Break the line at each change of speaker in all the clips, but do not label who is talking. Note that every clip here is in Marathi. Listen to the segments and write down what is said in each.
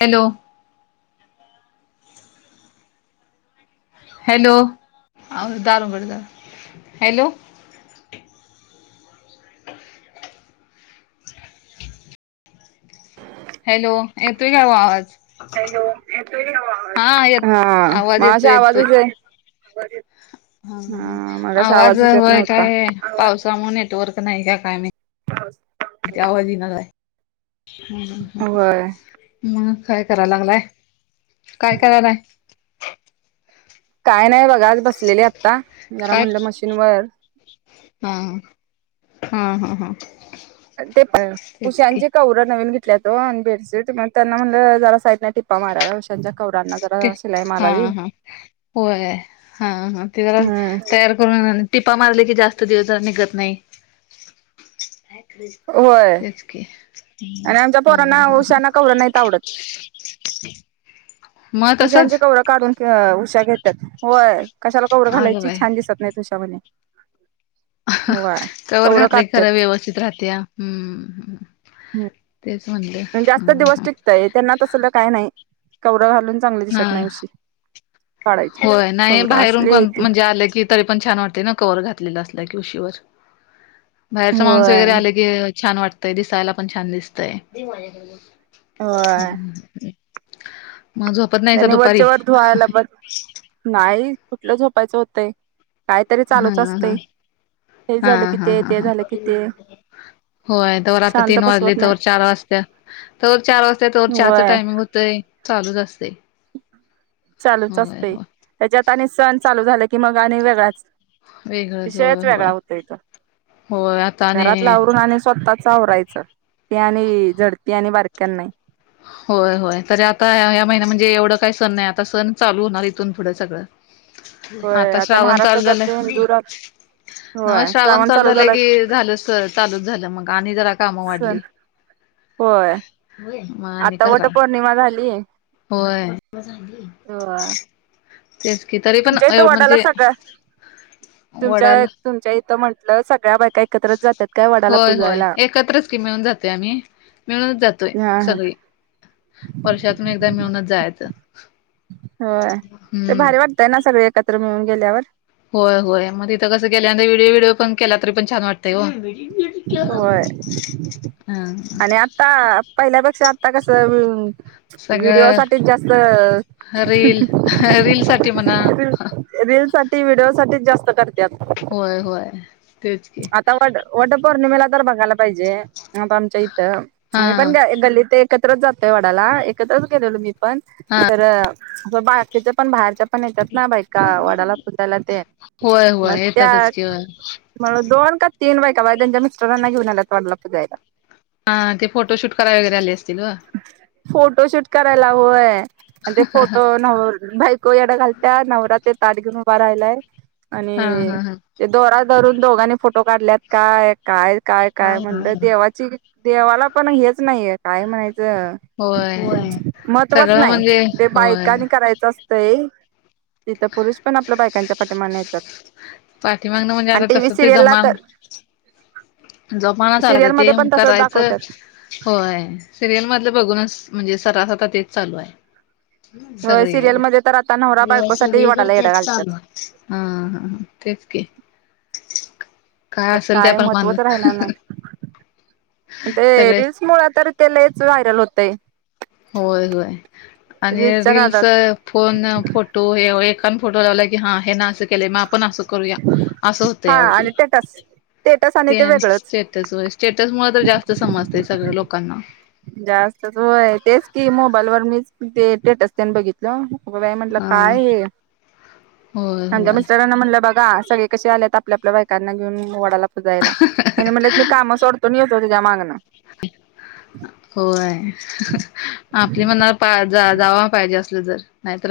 हॅलो,. हॅलो दार उघड हॅलो. [inaudible] हॅलो येतोय का आवाज
हॅलो येतोय का
हा येत आवाज येतोय येतो.
जय [unintelligible]
हा ह ह आवाज होय काय. पावसामुळे नेटवर्क नाही का काय माहिती आवाजीन आहे. ह
होय
मग काय कराय लागलाय. काय करणार आहे.
काय नाही बघा. आज बसलेली आत्ता जरा
काय
म्हणलं मशीनवर
हा हा, हा हा हा.
ते पण,
तेच की
उषांची कवरा नवीन घेतल्यात वं अन बेडशीट. मग त्यांना म्हणलं जरा साईडने टिपा मारा, उशांच्या कवरांना
ते
जरा शिलाई
हा
मारावी
हा होय, हा हा, ते जरा
हम्म
तयार टिपा मारले की जास्त दिवस निघत नाही.
होय
तेच की, हा हा हा हा.
तेव्हढंच.
मग तसच
उशांचे कवरं काढून त्या उशा घेतात. होय! कशाला कवरं
अगं
घालायची.
बाई
छान दिसत नाहीत उशा वरनं.
कवर घातलंय खरं व्यवस्थित राहतिया. हूं. तेच म्हणलं,
हम्म जास्त
हं
दिवस
हं.
टिकतय त्यांना तसलं काय नाही, कवरं घालून चांगली
हा,
दिसत नाही उशी काढायची
होय नाही
कवर
बाहेरून
असली आहे
कोण,
ती
म्हणजे आलं की तरी पण छान वाटतंय ना कवर घातलेलं असल्या की उशीवर. बाहेरचा माणूस वगैरे
होय
आले की छान वाटतंय, दिसायला पण छान दिसतंय.
होय
मग झोपत नाही का
त्यानी वरच्या
दुपारी?
वर धुवायला बघ नाही, कुठलं झोपायचं होतंय, काहीतरी
हा
चालूच
हा
असतंय. हे
हा
झालं कि
हा
ते,
हा
ते
हा
झालं कि ते.
होय, तवर आता
शांत
तीन वाजले
बसवत
तवर
नाही
चार वाजत्या, तवर चार वाजता तवर चहाचं
वय
टायमिंग हो ते चालूच असतंय.
चालूच
होय
असतंय.
होय
त्याच्यात आणि सण चालू झाला की मग आणि वेगळाच
वेगळंच होय
विषयच वेगळा
होय
होतो इथं.
होय आता
घरातलं
आणि
आवरून आणि स्वतःचं आवरायचं. ते आणि जड, ते आणि बारक्यांना नाय.
होय होय, तरी आता ह्या महिन्या म्हणजे एवढं काही सण नाही. आता सण चालू होणार इथून पुढं सगळं.
होय
आता श्रावण चालू
महाराष्ट्राचा
झालंय.
बेंदूर
न मग श्रावण चालू झालं की झालं, चालूच झालं मग आणि जरा कामं
सण
वाढली.
होय,
मग आणि
आता
करा
वट पौर्णिमा झाली.
होय
हो...
तेच की, तरी पण अं म्हणजे
सगळ्या तुमच्या
वडाला
तुमच्या इथं म्हटलं, सगळ्या बायका एकत्रच जातात काय वडाला
होय होय
पुजायला.
एकत्रच की मिळून जातात ते आम्ही, मिळूनच जातोय
हा हा
सगळी. वर्षातून एकदा मिळूनच जायाचं.
व्हय, ते भारी वाटतंय ना, सगळे एकत्र मिळून गेल्यावर?
होय होय, मग तिथं कसं गेल्यावर व्हडिओ कॉल केला तरी पण छान वाटतं. ते वो, केला
होय
व्हय, हं.
ता आता पहिल्यापेक्षा आता कसं ऊं व्हिडिओ
सगळं
साठीच जास्त
रील रील साठी म्हणा
रील साठी, व्हिडिओ साठीच जास्त करत्यात.
होय, होय! तेच की
आता वट, वट पौर्णिमेला तर बघायला पाहिजे आता आमच्या इथं,
हा
मी पण ग गल्लीत एकत्रच जातोय वडाला, एकत्रच गेलेलो मी पण,
हा
तर बारक्याच्या पण बाहेरच्या पण येतात ना बायका वडाला पुजयला ते.
होय
मग
होय
त्या
येतातच की होय
म दोन का तीन बायका बाय यांच्या मिस्टरांना घेऊन आल्या होत्या वडाला पूजायला.
हा, ते फोटोशूट करायला वगैरे आले असतील वं.
फोटोशूट करायला होय आणि ते फोटो न भाई येढं घालत्यात, नवरा ते ताट घेऊन उभा राहिलाय
हा
आणि
हा हा
ते दोरा धरून दोघांनी फोटो काढल्यात काय, काय काय काय म्हणलं देवाची देवाला पण हेच नाहीये, काय म्हणायचं
होय
महत्त्वच
सगळं
नाही
म्हणजे
ते
होय
बायकनी करायचं तिथं पुरुष पण आपल्या बायकांच्या पाठीमाने येतात
पाठीमागणं म्हणजे
आणि
आता
टी व्ही
तसं ते
सिरियलला
जमाल
तर
जोमाणा चालायता ते
सिरियलमध्ये पण तसंच
करायचं
दाखवतात
होय सिरियल मधले बघूनच म्हणजे सराासता तेच चालू आहे
होय सिरियलमध्ये तर आता नवरा
सगळीकडे
बायकोसाठी
सगळीकड
वडाला येडं
तेच
घालतात
चालू हा हा ह तेच की काय
तर
असेल ते आपण माण
महत्त्वच राहणार नाही ते रीलल्स मुळ तर त्यालाच व्हायरल होतय
होय होय आणि
रील्सच्या
रीलीलस
नादात
फोन फोटो हे एका फोटो लावला की हा हे ना असं केले मग आपण अस करूया असं होतं
हा
यावी
आणि टेटस टेटस आणि
ते
वेगळंच
त्यास स्टेटस मु तर जास्त समजत सगळं लोकांना
जास्तचय तेच कि मोबाईल वर मी तेटच त्यांनी बघितलं बाई म्हंटलं
अ
काय हे
होय
म्हज्या
होय
मिस्टरांना म्हटलं बघा सगळे क आल्यात आपल्या आपल्या बायकांना घेऊन वडाला पुजायला आणि म्हण मी काम सोडतून येतो त्याच्या मागन
अ होय आपल्या मनाला पा जा जावा पाहिजे असलं जर आयत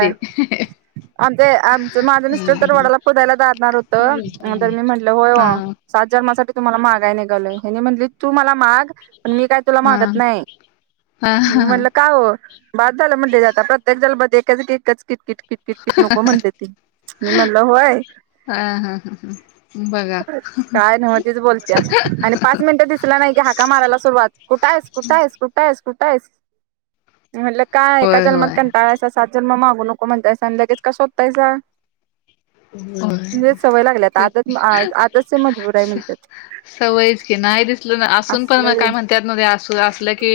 ते
आम ते आमचं माझं मिस्टर तर वडाला फोदायला जााारणार होत तरर मी म्हटलं होय
हा
सात जन्मासाठीठी तुम्हाला मागाय निघालय हेनी म्हटली तू मला माग पण मी काय तुला
हा
मागत नाही
हा
मी म्हणलं
हा
का हो बाद झाला म्हटलं जाता प्रत्येक झालं बकाचकाच किट किट कित कितकी नको म्हणते ती मी म्हणलं होय
हा हा ह ह बघा
काय नव्ह तेच बोलत्यात आणि पाच मिनिटं दिसला नाही की हाका माराला सुरुवात कुठं आहेस कुठं आहेस कुठे आहेस कुठं आहेस
[inaudible]
म्हटलं काय एका
होय
जनमात
होय
काण टाळायचा सात जन्म मागू नको म्हणतायचा आणि लगेच का शोधतायचा
ह
म्हणजे सवय लागल्या आदत आदतचे मजबूर आहे म्हणज
सवयच की नाही दिसल ना असून पण म काय
असलं
म्हण त्या अस अस की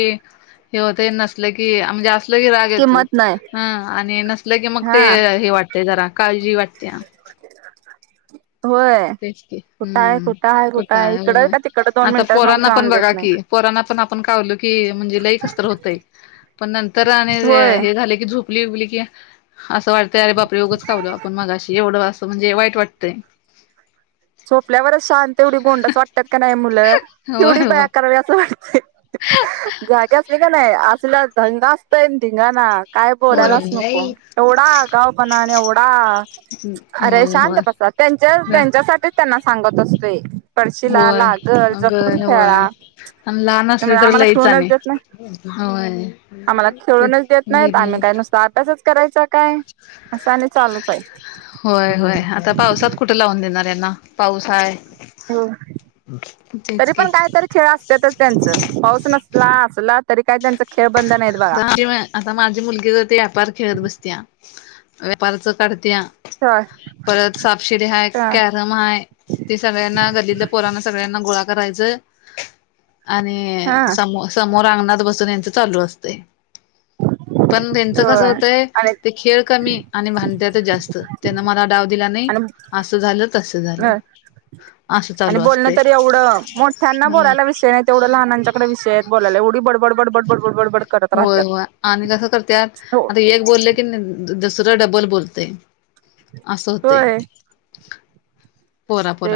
हे होत नस की म्हणजे नलं की राग येतोय
किंमत नाही
ह आणि नसलं की मग
हा
ते हे वाटतय जरा काळजी वाटते
[inaudible] होय
तेच की
कुठं आहे
हम्म
कुठं आहे कुठं आहे इकडं
होय
का तिकडं दोन मिनिटं मग जाऊन देत नाही
पोरना पण आपण कालो की म्हणजे लई कसत होतय पण नंतर आणि
होय
हे झाले की झू आपुलीली की असं वाटतंय अरे बापर एोगंच खवल आपण मग अशी एवढं असं म्हणजे वाईट वाटतंय
झोपल्यावरच शांत तेवढी गोंडस वाटतात का नाही मुलं
होय
केवढी बाया
होय
करावी असं वाटते जाग्या अस अस का नाही नाही अस ढंगा असत ए ढिंगा ना काय बोलायलाच नको
होय
एवढा गाव पणा आणि एवढा अरे
होय
शांतपस
होय
त्यांच्या त्यांच्यासाठीच त्यांना सांगत असतेो
होय अगर होय आणि लहान असले
त्यामुळे
तर
आम्हाला
लईच
खेळूनच
आणि
देत नाही
होय तेच घर नाहीत
त तासच करायचा काय असं आणि चालूच आहे
होय होय आता पावसात कुठे लावून देणार यांना पाऊस आहे
हो तरी पण काय तरी खेळ असतातच त्यांच पाऊस नसला असला तरी काय त्यांच खेळ बंद नाहीत बघा
द ज म आता माझी मुलगी ज ते व्यापार खेळत बसत्या व्यापारच काढत्या
होय
परत सापशिर हा
ह
क मय ते सगळ्यांना गल्लीतल्या पोरांना सगळ्यांना गोळा करायचं आणि
हा
समो समोर अंगणात बसून यांच चालू असते पण त्यांचं कसं
होय
होतंय
आणि
ते खेळ कमी आणि भांडत्या तर जास्त त्यान मला डाव दिला नाही असं झालं तसं झालं
ह
असं
आणि
चालू
बोलणं
असतंय
तरी एवढं मोठ्यांना बोलायला विषय नाही तेवढ्या लहनांच्याकडे विषय बलाय उडीडबडबड बडबड बडबड करत
होय
राहतात
होय आणि कस करत
हो
आता एक बोललं की दसरा डबल बोलते असं होत
होय ते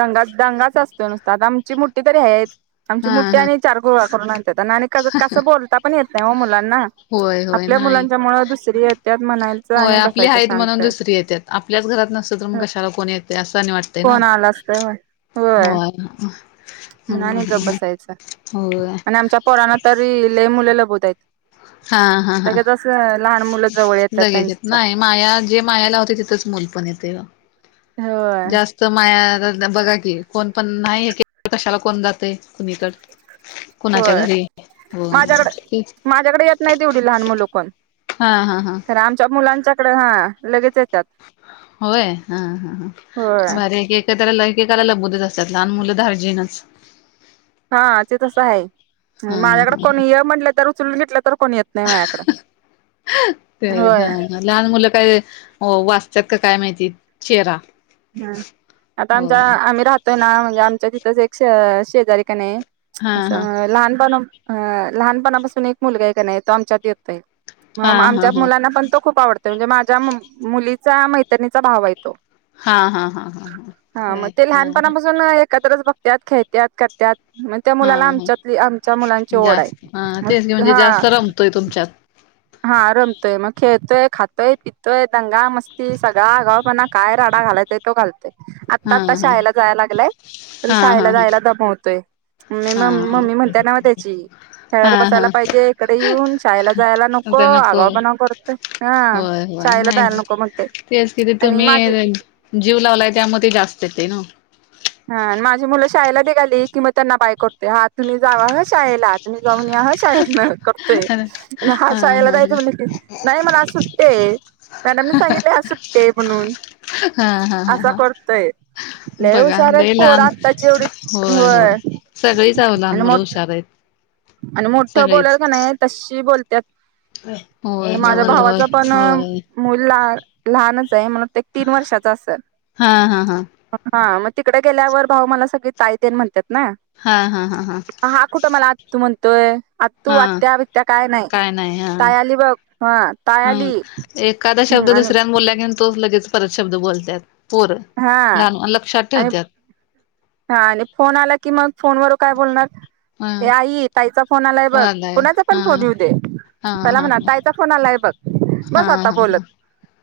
दंगा दंगाच असतो नुसत आ आमची मुठठठी तरी आहेत आमची
हा
मुठठी
हा
आणि चार गोळा करून आणतेात आणि कस बोलता पण येत नाही म मुलांना
होय होय
आपल्या
नाही
मुलांच्या मुळं दुसरी यत्यात म्हणायचं
होय
आणि
आपली
बसायचं
आहेत
शांत
म्हणून
आहे
दुसरी येत्यात आपल्याच घरात नसत तर मग कशाला कोणी येते असं वाटतं ना
फोन आला असत होय होय
हो
म्हणून आणि गप
हम्
बसायचं
हो
आणि आमच्या पोराना तरी लले मुले लबोत आहेतघ
हा हा हा
सग जस लहान मुलं जवळ येतात
लगेच येत
त्यांचा
नाही माया जे मायाला होते तिथच मुल पण येते
होय
जास्त तर माया बघा की कोण पण नाही कशाला कोण जातय कुणीकड कणाच्या
होय
घरी
माझ्याकडे माझ्याकडे येत नाही तेवढी लहान मुलं कोण
हा हा हा
कारण आमच्या मुलांचा त हा लगेच आहे त्यात
होय हा हा बारी एक त्याला लैखिकाला लबतच असतात लहान मुललं दारजीनच
हा ते तसं आहे
हा
माझ्याकडे
ह
कोणी ये म्हटलं तर उचलून घेतलं तर कोणी येत नाही माझ्याकडं
ते
होय
जा लहान मुलं काय वाचतात का काय माहिती चेहरा
ह आता
हो
आमच्या आम्ही राहतोय ना म्हणजे आमच्या तिथंच एके शेजारी का नाही आहे
हा हा
असं लहानपणां लहानपणापासून एक मुलगा आहे का नाही तो आमच्यात येतोय
हा
म
हा हा
आमच्या
हा
मुलांना पण तो खूप आवडतो म्हणजे माझ्या मुलीचा मैत्रिणीचा भाव येतो
हा हा हा
हा मग ते लहानपणापासून एकत्रच बघतात खेळतात करतात मग त्या
हा
मुलाला
हा
आमच्यातली आमच्या मुलांची ओढ आहे म हा
हो तुमच्या
हा रमतोय मग खेळतोय खातोय पितोय दंगा मस्ती सगळा आगाव पणा काय राडा घालायत घालतय आता
हा
आता
हा
शाळेला जायला लागलाय तर
हा हा
शाळेला
ह
जायला दमवतोय मी
हा
म मम्मी म्हणताय ना म त्याची खेळात
हा हा
बसायला पाहिजे इकडे येऊन शाळेला जायला नको नको आगा पणा करत ह
होय होय
शायला
नाही
द्यायला नको मग ते
तेच किती
आणि
तुम्ही
माझी
जीव लावलाय त्यामध्ये ते जास्त येत ना
हा माझी मुलं शाळेला निघाली की मग त्यांना बाय करतेय हा तुम्ही जावा ह शाळेला तु जाऊन निय शद
हा हा
हा यला जायेत म्हले की नाही मला सुट्टते मॅडमने सांगितले हा सुट्टते म्हणून
हा हा
असा
हा
करतय
बघा ल लहान होय होय सगळीचव लहान
आणि
मुलं
मो
हुशार [inaudible]
आणि मोठं बोलर
सगळीच
का नाही तशी बोलत
होय
तर माझ्या
होय होय
भावाचा पण
होय
मुल लहानच आहे म्हणून ते तीन वर्षाच असेल
हा हा हा
हा मग तिकडे गेल्यावर भाऊ मला सगळी ताई देन म्हणतात ना
हा हा हा
हा कुठं मला तू म्हणतोय आ तू
हा
आत्या बित्या काय नाही तय आली बघ हा ताय
हम
आली
एखादा शब्द
हम्म आणि
दुसऱ्या बोलला की तो लगेच परत शब्द बोलतात
हा आणि हा आणि फोन आला की मग फोनवर काय
ह
बोलणार आई ताचा फोन आलाय बघ
कोणालाय
कोुणाचा
हा
पण फोन येऊ दे
हा हा
पला
हा
म्हणा तायचा फोन आलाय बघ
हा
बस आता बोलत
हा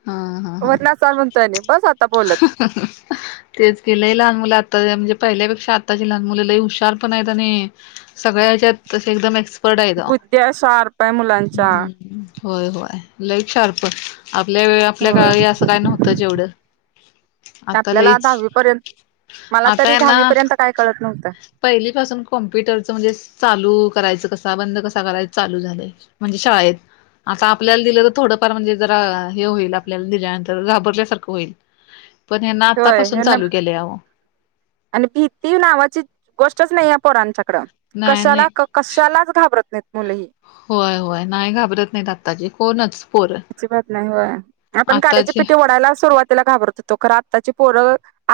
हा हा
वरनाल म्हणतोय बस आता बोलत
ह तेच केलंय लहान मुलं आता म्हणजे पहिल्यापेक्षा आत्ताची लहान मुलीला हुशार पण आहेत आणि सगळ्या हच्यात त एकदम एक्सपर्ट आहे
बुद्ध्या शार्प आहे मुलांच्या
होय होय लईक शार्प आपल्या वे आपल्या का
होय
असं काय नव्हतं जेवढं आता
आपल्याला
लईच
दहावी पर्यंत मला तरी दहावी पर्यंत काय कळत नव्हतं
पहिलीपासून कॉम्प्युटरचं म्हणजे चालू करायचं कसा बंद कसा करायचं चालू झालंय म्हणजे शाळेत आता आपल्याला दिलं थोडंफार म्हणजे जरा हे होईल, आपल्याला दिल्यानंतर घाबरल्यासारखं होईल. पण हे ना
होय
आतापासून
यांना
चालू केलेय आओ.
आणि भीती नावाची, गोष्टच नाही या पोरांच्याकडं,
नाही नाही
कशाला कशालाच घाबरत नाहीत मुलं, ही.
होय होय, नाही घाबरत नाही, अत्ताची कोणच पोर.
आपण काड्याची पिठीओढायला सुरवात ला घाबरत होतो, आताची पोर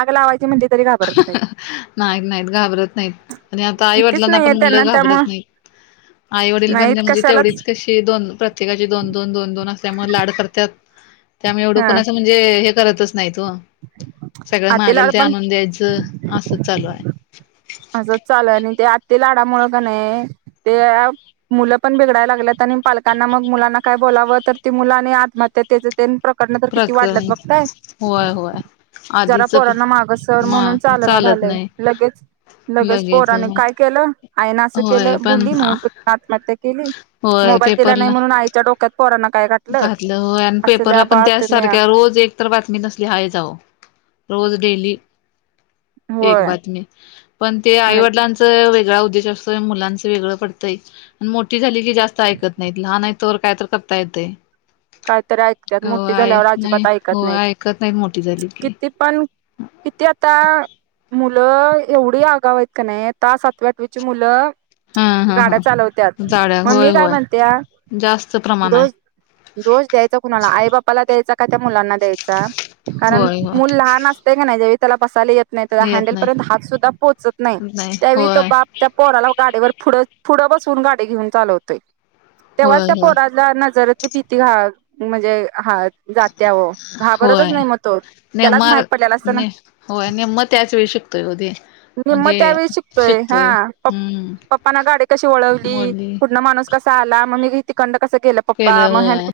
आग लावायची म्हणजे
नाहीत नाहीत घाबरत नाहीत. आणि आता
भीतीच
आईवडिलांना पण
नाहीये त्यांना
मुलं
त्यामुळं
घाबरत नाहीत, आई वडील बनं
नाहीत
म्हणजे
कशालाच
तेवढीच कशी प्रत्येका दोन दोन दोन दोन असमुळ लाड करतात त्या म एवढ
हा
कोना म्हणजे हे करतच नाहीत हो, सगळं
आती लाड
मागाला ते
पण
आणून द्यायचं, असं चालूये.
असंच चालूये, आणि ते आती लाडामुळे का नाही, ते मुलं पण बिगायला लागल्यात, आणि पालकांना मग मुलांना काय बोलावं, तर ती मुलं आणि आत्महत्या त्या तेन प्रकरण तर किती वाढल्यात
प्रकरण
बघताय.
होय होय
जरा
आधीच
पोरांना मागसर
म
म्हणून चालना
चालत
झालंय,
नाही
लगेच लगेच पोराने काय केलं, आईन असं
होय
केलं
पण
बोली म्हणून आत्महत्या केली.
होय
मोबाईल दिला नाही
पेपरला
म्हणून, आई डोक्यात पोरना काय घा
घातलं हो आणि पेपरला पण त्या सारख्या रोज एकतर बातमी नसली हाय जाव, रोज डेली. एक
होय
बातमी, पण ते
आणि
आईवडलांच वेगळा उद्देश असतोय, मुलांचं वेगळं पडतंय. आणि मोठी झाली की जास्त ऐकत नाही, लहान आहेत तोवर काय तर करता येतय.
कायतरी ऐकतात, मोठे
होय
झाल्यावर
नाही
अजिबात ऐकत
होय
नाहीत.
ऐकत नाहीत मोठी झाली की
किती पण किती आता मुलं एवढी आगाव आहेत का नाही, आता सातवी् आठवीची मुलं
हा हा
गाड्या
हा
चालवत्यात,
जाड्या
म
होय
मी काय
होय
म्हणते
जास्त प्रमाण
दो
आहे
दोष द्यायचा कुणाला आई बापाला द्यायचा का? त्या मुलांना द्यायचा? कारण
होय
मुूल
होय
लहान अस ते का नाही जा वेळी त्याला बसाले नाही, त्या
येत
हँडल पर्यंत
नाही
हाक सुद्धा पोहोचत नाही, त्यावेळी तो बाप त्या पोराला गाडीवर पुढच पुढं बसवून गाडी घेऊन चालवतोय, तेव्हाच
होय
त्या
होय
पोराला नजर पिती घा म्हणजे हा जात्या व घाबरतच नाही मग तो. त्यालाच
नेमम
माहित पडलेला असतं ना
होय नेम्म त्याच वेळी शिकतोय ओझे.
निेम्मत त्यावेळी शिकतोय, हा प
हम्म
पप्पना गाडी कशी वळवली
मुली
पुनण माणूस कसा आला, म मी तीकंड कसं केलं.
केलं होय.